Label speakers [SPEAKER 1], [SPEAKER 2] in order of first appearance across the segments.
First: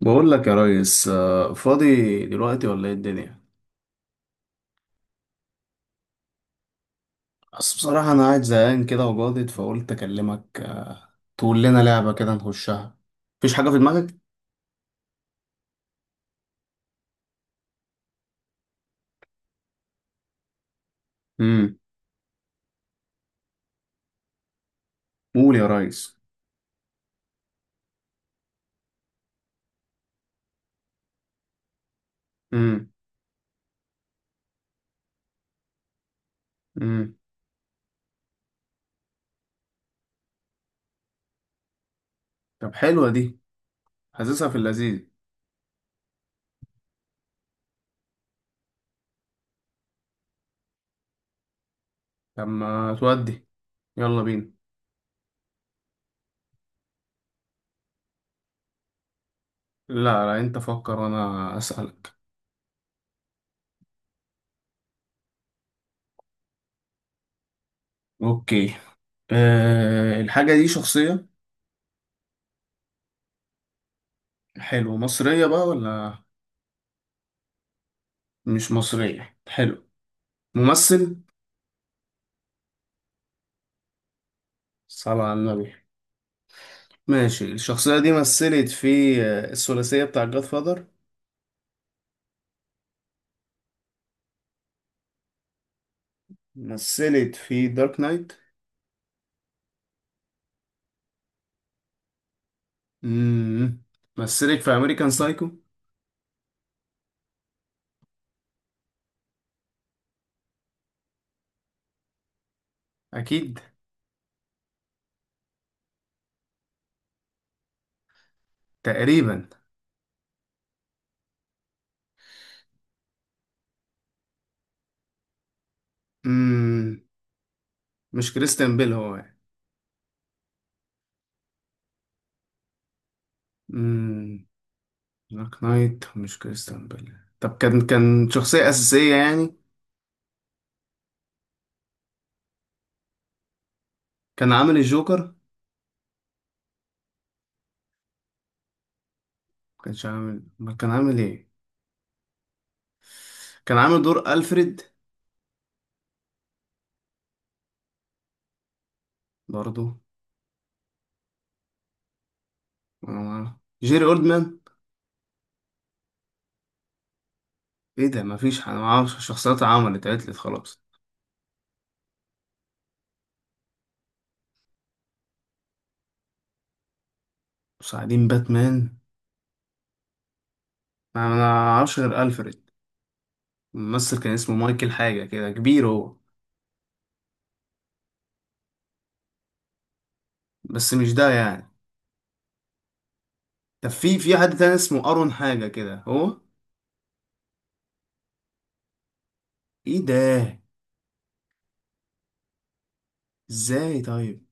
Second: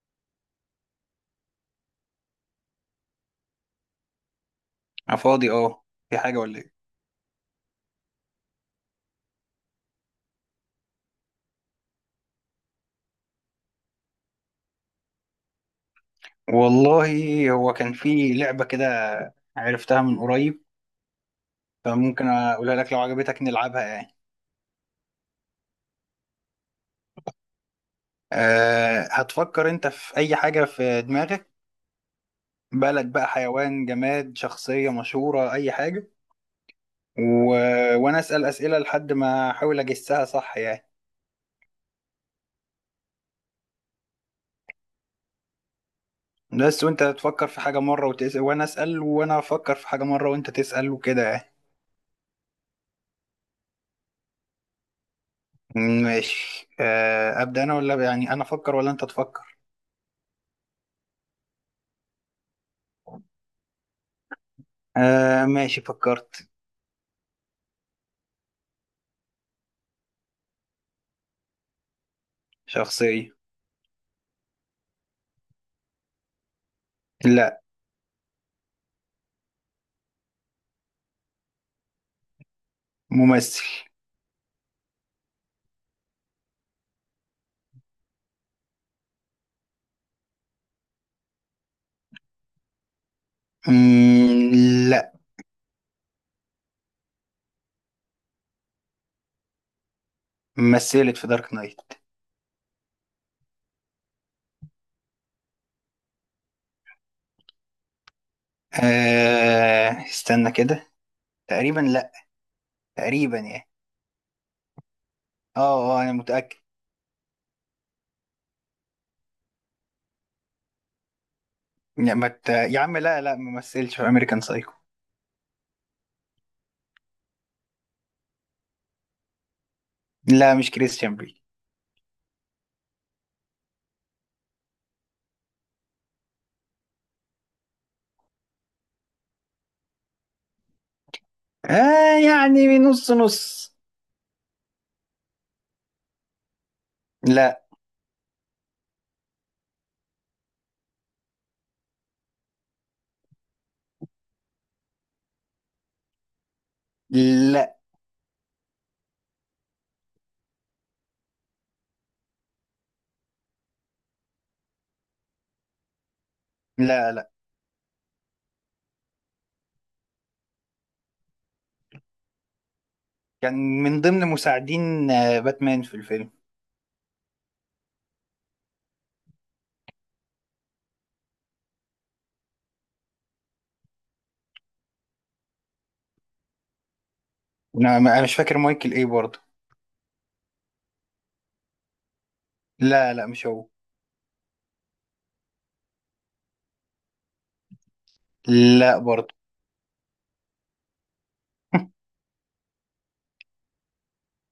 [SPEAKER 1] بقول لك يا ريس فاضي دلوقتي ولا ايه الدنيا؟
[SPEAKER 2] أنا فاضي، اه. في حاجة ولا ايه؟
[SPEAKER 1] بس بصراحة انا قاعد زهقان كده وجاضد فقلت اكلمك. تقول لنا لعبة كده نخشها؟ مفيش حاجة في دماغك؟
[SPEAKER 2] والله هو كان في لعبة كده، عرفتها من قريب،
[SPEAKER 1] امم
[SPEAKER 2] فممكن اقولها لك لو عجبتك نلعبها يعني.
[SPEAKER 1] قول يا ريس.
[SPEAKER 2] هتفكر انت في اي حاجة في دماغك؟
[SPEAKER 1] امم
[SPEAKER 2] بلد بقى، حيوان، جماد، شخصية مشهورة، اي حاجة.
[SPEAKER 1] امم
[SPEAKER 2] و... وانا اسأل اسئلة لحد ما احاول اجسها صح يعني.
[SPEAKER 1] طب حلوة دي، حاسسها في اللذيذ.
[SPEAKER 2] بس وانت تفكر في حاجة مرة وتسأل، وانا اسأل، وانا افكر في حاجة مرة وانت تسأل وكده يعني.
[SPEAKER 1] طب ما تودي، يلا بينا.
[SPEAKER 2] ماشي، ابدأ انا ولا، يعني، انا افكر ولا انت تفكر؟
[SPEAKER 1] لا، انت فكر وانا اسألك.
[SPEAKER 2] آه، ماشي، فكرت.
[SPEAKER 1] اوكي، الحاجة دي شخصية؟
[SPEAKER 2] شخصية.
[SPEAKER 1] حلو، مصرية بقى ولا؟
[SPEAKER 2] لا.
[SPEAKER 1] مش مصرية، حلو. ممثل؟
[SPEAKER 2] ممثل.
[SPEAKER 1] صلى على النبي. ماشي، الشخصية دي مثلت في الثلاثية بتاع جاد فاذر؟
[SPEAKER 2] مم، لا.
[SPEAKER 1] مثلت في دارك نايت.
[SPEAKER 2] مثلت في دارك نايت.
[SPEAKER 1] مم. مثلت في أمريكان سايكو.
[SPEAKER 2] آه، استنى كده. تقريبا لا. تقريبا
[SPEAKER 1] أكيد.
[SPEAKER 2] يعني. اه انا متأكد.
[SPEAKER 1] تقريبا.
[SPEAKER 2] لا، ما مت... يا عم، لا، لا، ما مثلش في امريكان سايكو.
[SPEAKER 1] مم. مش كريستيان بيل هو يعني.
[SPEAKER 2] لا، مش كريستيان بيل.
[SPEAKER 1] مم. دارك نايت مش كريستيان بيل. طب كان شخصية أساسية يعني؟
[SPEAKER 2] آه، يعني نص نص.
[SPEAKER 1] كان عامل الجوكر؟
[SPEAKER 2] لا،
[SPEAKER 1] ما كانش عامل، ما كان عامل إيه؟ كان عامل دور ألفريد؟
[SPEAKER 2] لا،
[SPEAKER 1] برضو؟ أنا ما أعرف. جيري أولدمان؟
[SPEAKER 2] لا، لا.
[SPEAKER 1] إيه ده؟ مفيش، أنا معرفش الشخصيات، عملت عتلت خلاص.
[SPEAKER 2] كان من ضمن مساعدين باتمان في الفيلم.
[SPEAKER 1] مساعدين باتمان؟ انا ما اعرفش غير الفريد. الممثل كان اسمه مايكل حاجه كده، كبير هو.
[SPEAKER 2] أنا مش فاكر مايكل ايه برضه.
[SPEAKER 1] بس مش ده يعني.
[SPEAKER 2] لا، لا، مش هو.
[SPEAKER 1] طب في حد تاني اسمه ارون حاجه كده هو؟
[SPEAKER 2] لا برضه.
[SPEAKER 1] ايه ده، ازاي؟ طيب.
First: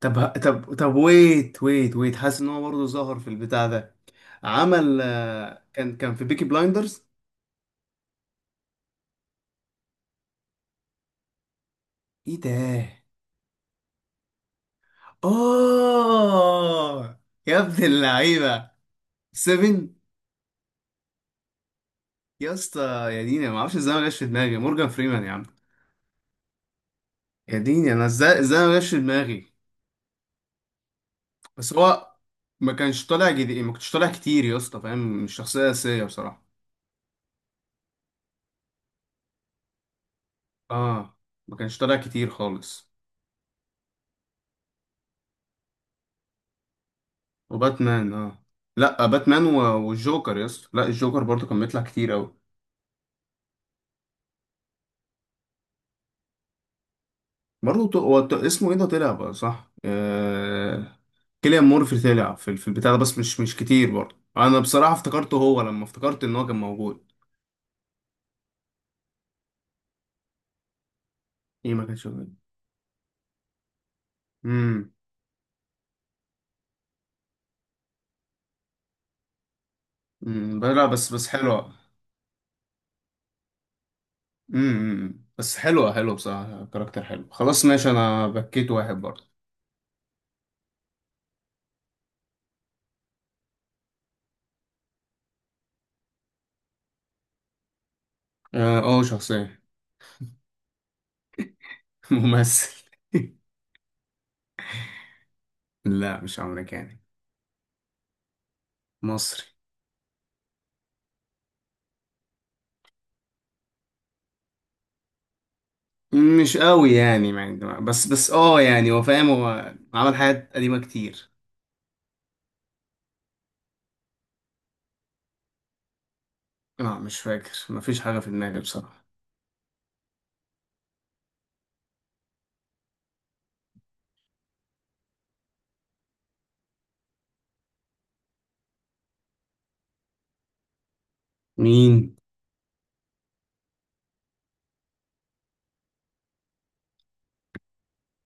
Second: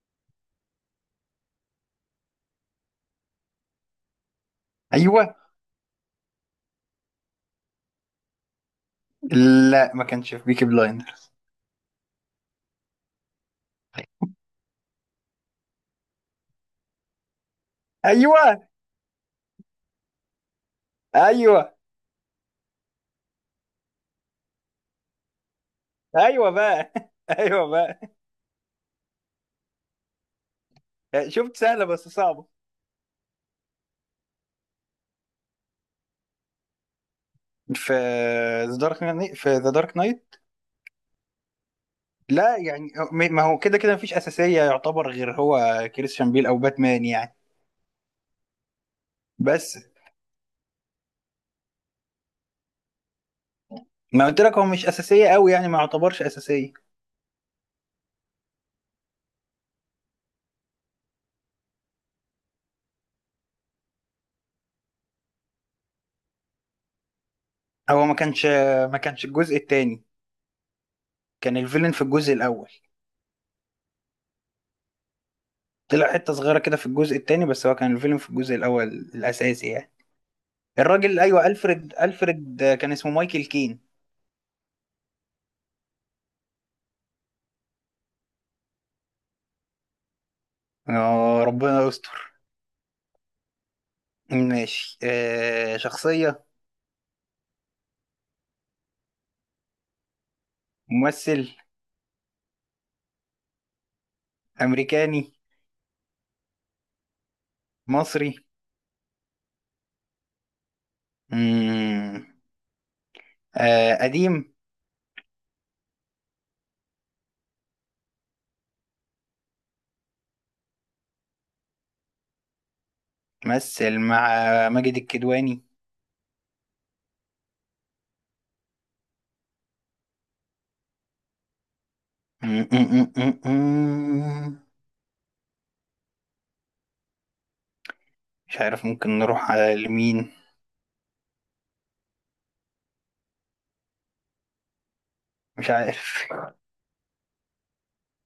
[SPEAKER 1] طب طب ويت، حاسس ان هو برضه ظهر في البتاع ده. عمل،
[SPEAKER 2] ايوه.
[SPEAKER 1] كان في بيكي بلايندرز.
[SPEAKER 2] لا، ما كانش في بيكي بلايندر.
[SPEAKER 1] ايه ده، اه، يا ابن
[SPEAKER 2] ايوه
[SPEAKER 1] اللعيبه. سيفن.
[SPEAKER 2] ايوه.
[SPEAKER 1] يا اسطى، يا دينا ما اعرفش ازاي ما جاش في دماغي مورجان فريمان يا عم.
[SPEAKER 2] ايوه بقى.
[SPEAKER 1] يا
[SPEAKER 2] ايوه
[SPEAKER 1] ديني
[SPEAKER 2] بقى.
[SPEAKER 1] انا، ازاي ما جاش في دماغي.
[SPEAKER 2] شفت؟
[SPEAKER 1] بس
[SPEAKER 2] سهله بس
[SPEAKER 1] هو
[SPEAKER 2] صعبه.
[SPEAKER 1] ما كانش طالع جديد، ما كنتش طالع كتير يا اسطى فاهم، مش شخصيه اساسيه بصراحه.
[SPEAKER 2] في في ذا دارك نايت.
[SPEAKER 1] اه، ما كانش طالع كتير
[SPEAKER 2] لا يعني،
[SPEAKER 1] خالص.
[SPEAKER 2] ما هو كده كده مفيش اساسيه، يعتبر غير هو كريستيان بيل او باتمان يعني.
[SPEAKER 1] وباتمان اه. لا باتمان
[SPEAKER 2] بس
[SPEAKER 1] والجوكر يا اسطى، لا الجوكر برضه كان بيطلع كتير قوي.
[SPEAKER 2] ما قلت لك هو مش اساسيه قوي، يعني ما يعتبرش اساسيه.
[SPEAKER 1] برضه هو اسمه ايه ده، طلع بقى صح، كيليان مورفي طلع في، في البتاع ده بس مش كتير برضه. انا بصراحه افتكرته هو لما افتكرت ان هو كان موجود.
[SPEAKER 2] هو ما كانش الجزء الثاني. كان
[SPEAKER 1] ايه، ما
[SPEAKER 2] الفيلن في
[SPEAKER 1] كانش
[SPEAKER 2] الجزء
[SPEAKER 1] موجود.
[SPEAKER 2] الاول.
[SPEAKER 1] امم
[SPEAKER 2] طلع حته صغيره كده في الجزء الثاني، بس هو كان الفيلن في الجزء الاول الاساسي يعني.
[SPEAKER 1] أمم، لا بس
[SPEAKER 2] الراجل،
[SPEAKER 1] بس
[SPEAKER 2] ايوه،
[SPEAKER 1] حلوه.
[SPEAKER 2] الفريد كان اسمه مايكل كين.
[SPEAKER 1] بس حلوة بصراحة، كاركتر حلو. خلاص ماشي، انا بكيت واحد برضه.
[SPEAKER 2] آه، ربنا يستر. ماشي، شخصية.
[SPEAKER 1] اه، شخصية.
[SPEAKER 2] ممثل.
[SPEAKER 1] ممثل.
[SPEAKER 2] أمريكاني.
[SPEAKER 1] لا مش امريكاني،
[SPEAKER 2] مصري.
[SPEAKER 1] مصري.
[SPEAKER 2] مم. آه، قديم.
[SPEAKER 1] مش قوي يعني، بس اه يعني هو فاهم، هو عمل حاجات قديمة كتير.
[SPEAKER 2] مثل مع ماجد الكدواني.
[SPEAKER 1] لا مش فاكر، مفيش حاجة في دماغي بصراحة.
[SPEAKER 2] مم، مم، مم، مم. مش عارف، ممكن نروح على لمين؟
[SPEAKER 1] مين؟
[SPEAKER 2] مش عارف.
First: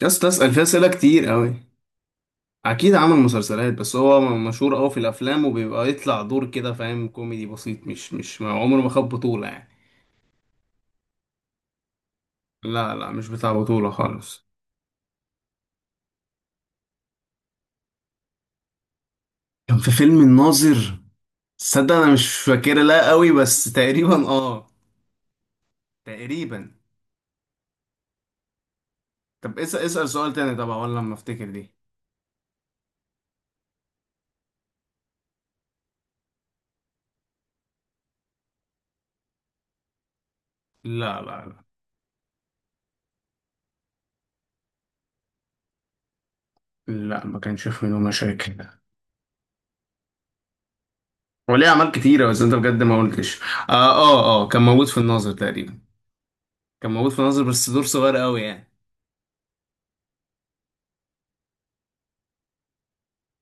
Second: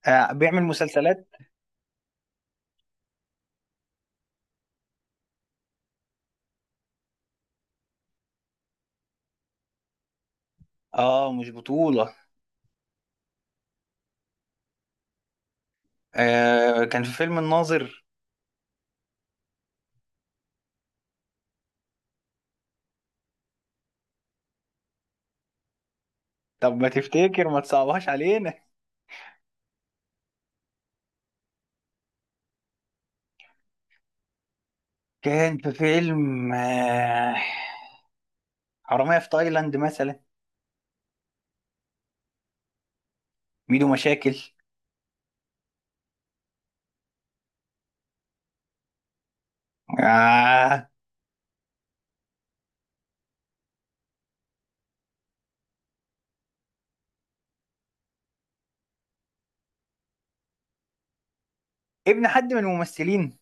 [SPEAKER 1] يا اسطى
[SPEAKER 2] آه،
[SPEAKER 1] اسأل فيها
[SPEAKER 2] بيعمل
[SPEAKER 1] اسئلة كتير
[SPEAKER 2] مسلسلات.
[SPEAKER 1] قوي. اكيد عمل مسلسلات، بس هو مشهور قوي في الافلام، وبيبقى يطلع دور كده فاهم، كوميدي بسيط، مش مش ما- عمره ما خد بطولة يعني.
[SPEAKER 2] اه، مش بطولة.
[SPEAKER 1] لا، مش بتاع بطولة خالص.
[SPEAKER 2] آه، كان في فيلم الناظر.
[SPEAKER 1] كان في فيلم الناظر؟ صدق انا مش فاكرة لا قوي، بس تقريبا اه، تقريبا.
[SPEAKER 2] طب ما تفتكر؟ ما تصعبهاش علينا.
[SPEAKER 1] طب اسأل سؤال تاني طبعا، ولا لما افتكر دي؟
[SPEAKER 2] كان في فيلم حرامية في تايلاند مثلا.
[SPEAKER 1] لا،
[SPEAKER 2] ميدو مشاكل.
[SPEAKER 1] لا ما كانش في منه مشاكل.
[SPEAKER 2] آه.
[SPEAKER 1] وليه اعمال كتيرة بس انت بجد ما قلتش. اه، كان موجود في الناظر تقريبا. كان موجود في الناظر بس دور صغير قوي يعني.
[SPEAKER 2] ابن حد من الممثلين؟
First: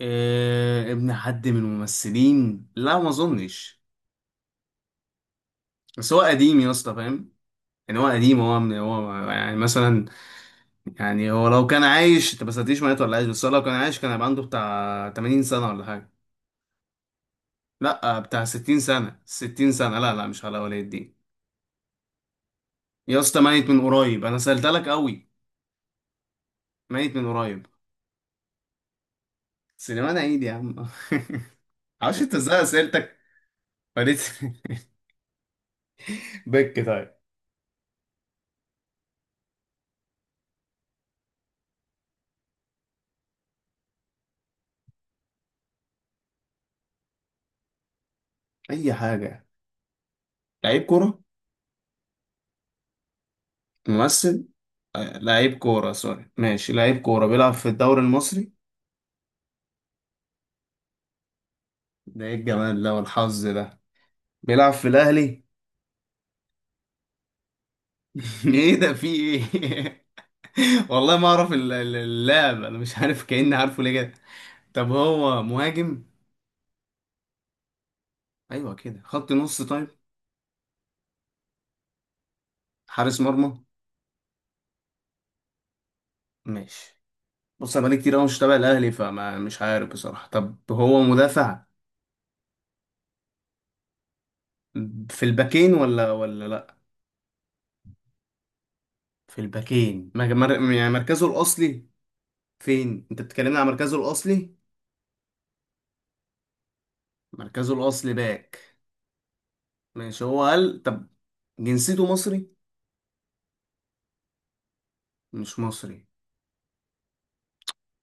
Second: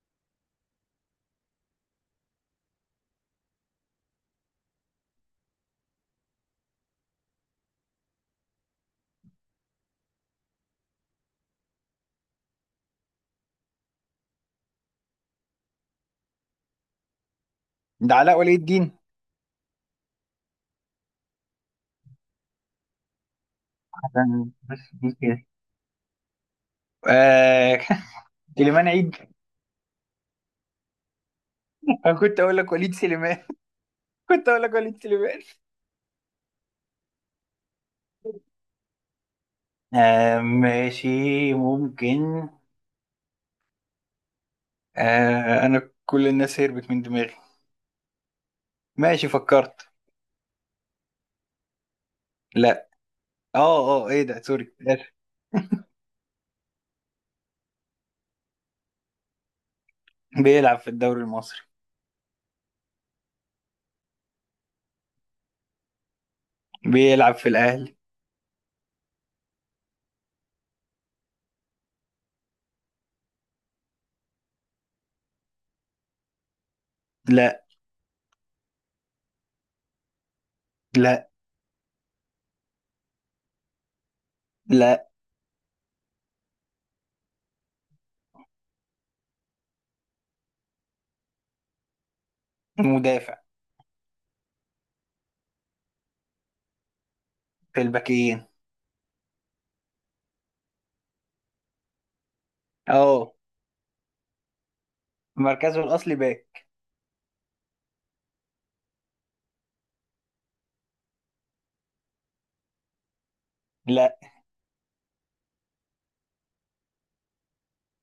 [SPEAKER 1] آه ابن حد من الممثلين؟ لا ما اظنش. بس هو قديم يا اسطى فاهم. يعني هو قديم، هو من هو يعني مثلا. يعني هو لو كان عايش، انت ما سألتنيش مات ولا عايش، بس هو لو كان عايش كان هيبقى عنده بتاع 80 سنة ولا حاجة.
[SPEAKER 2] ده
[SPEAKER 1] لا
[SPEAKER 2] علاء
[SPEAKER 1] بتاع
[SPEAKER 2] ولي
[SPEAKER 1] 60
[SPEAKER 2] الدين؟
[SPEAKER 1] سنة، 60 سنة، لا لا مش على ولي الدين. يا اسطى ميت من قريب، انا
[SPEAKER 2] عشان
[SPEAKER 1] سألت
[SPEAKER 2] بس
[SPEAKER 1] لك
[SPEAKER 2] دي
[SPEAKER 1] قوي.
[SPEAKER 2] كده.
[SPEAKER 1] ميت من قريب.
[SPEAKER 2] آه. سليمان عيد.
[SPEAKER 1] سليمان عيد يا عم.
[SPEAKER 2] أنا
[SPEAKER 1] معرفش انت
[SPEAKER 2] كنت أقول
[SPEAKER 1] ازاي
[SPEAKER 2] لك وليد
[SPEAKER 1] اسئلتك.
[SPEAKER 2] سليمان.
[SPEAKER 1] فريت.
[SPEAKER 2] كنت أقول لك وليد سليمان.
[SPEAKER 1] بك طيب.
[SPEAKER 2] آه. ماشي. ممكن. آه. أنا كل الناس هربت من دماغي.
[SPEAKER 1] اي
[SPEAKER 2] ماشي،
[SPEAKER 1] حاجة.
[SPEAKER 2] فكرت.
[SPEAKER 1] لعيب كورة؟
[SPEAKER 2] لا. اه ايه ده؟
[SPEAKER 1] ممثل،
[SPEAKER 2] سوري، آسف.
[SPEAKER 1] لعيب كورة، سوري. ماشي، لعيب كورة بيلعب في الدوري المصري؟
[SPEAKER 2] بيلعب في الدوري المصري.
[SPEAKER 1] ده ايه الجمال ده والحظ ده! بيلعب في الاهلي؟
[SPEAKER 2] بيلعب في الأهلي.
[SPEAKER 1] ايه ده، في ايه؟ والله ما اعرف اللاعب، انا مش عارف كأني عارفه ليه كده. طب هو مهاجم؟
[SPEAKER 2] لا،
[SPEAKER 1] ايوه كده، خط نص طيب؟
[SPEAKER 2] لا،
[SPEAKER 1] حارس مرمى؟
[SPEAKER 2] لا.
[SPEAKER 1] ماشي. بص انا بقالي كتير قوي مش تابع الاهلي، فما مش عارف بصراحه. طب هو مدافع،
[SPEAKER 2] مدافع.
[SPEAKER 1] في الباكين ولا لا؟
[SPEAKER 2] في الباكين.
[SPEAKER 1] في الباكين يعني مركزه الاصلي فين؟ انت
[SPEAKER 2] اه،
[SPEAKER 1] بتكلمني عن مركزه الاصلي؟
[SPEAKER 2] مركزه الأصلي باك.
[SPEAKER 1] مركزه الاصلي باك. ماشي، هو قال طب. جنسيته مصري؟
[SPEAKER 2] لا.
[SPEAKER 1] مش مصري؟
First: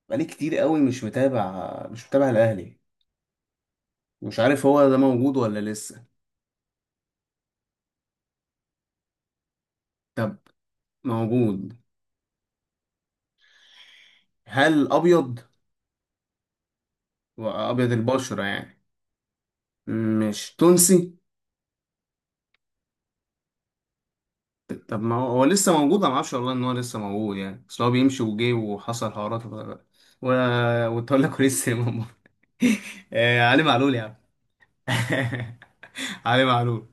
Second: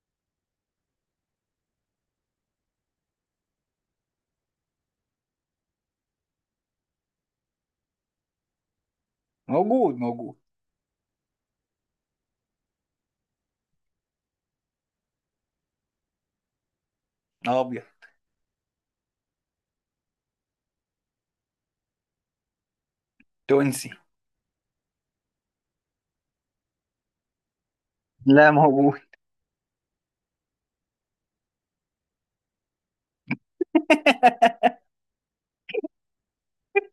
[SPEAKER 1] بقالي كتير قوي مش متابع الاهلي، مش عارف هو ده موجود ولا لسه.
[SPEAKER 2] موجود،
[SPEAKER 1] طب،
[SPEAKER 2] موجود.
[SPEAKER 1] موجود. هل ابيض،
[SPEAKER 2] أبيض.
[SPEAKER 1] وابيض البشرة يعني؟ مش تونسي؟
[SPEAKER 2] تونسي.
[SPEAKER 1] طب ما هو، هو لسه موجود؟ انا ما اعرفش والله ان هو لسه موجود يعني، بس هو بيمشي
[SPEAKER 2] لا،
[SPEAKER 1] وجه
[SPEAKER 2] موجود.
[SPEAKER 1] وحصل حوارات و... وتولى كويس يا ماما. علي معلول يا عم. علي معلول.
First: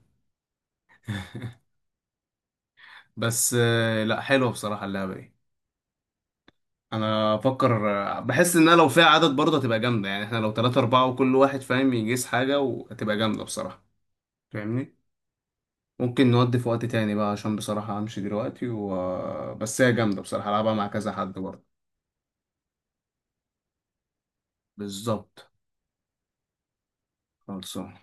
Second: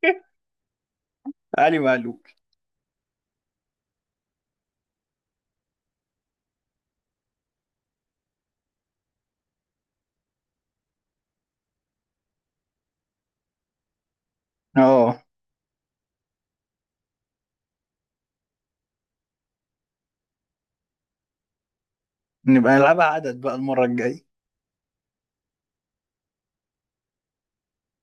[SPEAKER 2] علي معلول.
[SPEAKER 1] بس لا حلوه بصراحه اللعبه دي، انا افكر. بحس ان أنا لو فيها عدد برضه هتبقى جامده يعني، احنا لو 3 أربعة وكل واحد فاهم يجيس حاجه وهتبقى جامده بصراحه، فاهمني.
[SPEAKER 2] اه،
[SPEAKER 1] ممكن نودي في وقت تاني بقى عشان بصراحه همشي دلوقتي بس هي جامده بصراحه العبها مع كذا حد برضه.
[SPEAKER 2] نبقى نلعبها عدد بقى المرة الجاية.
[SPEAKER 1] بالظبط. خلصان.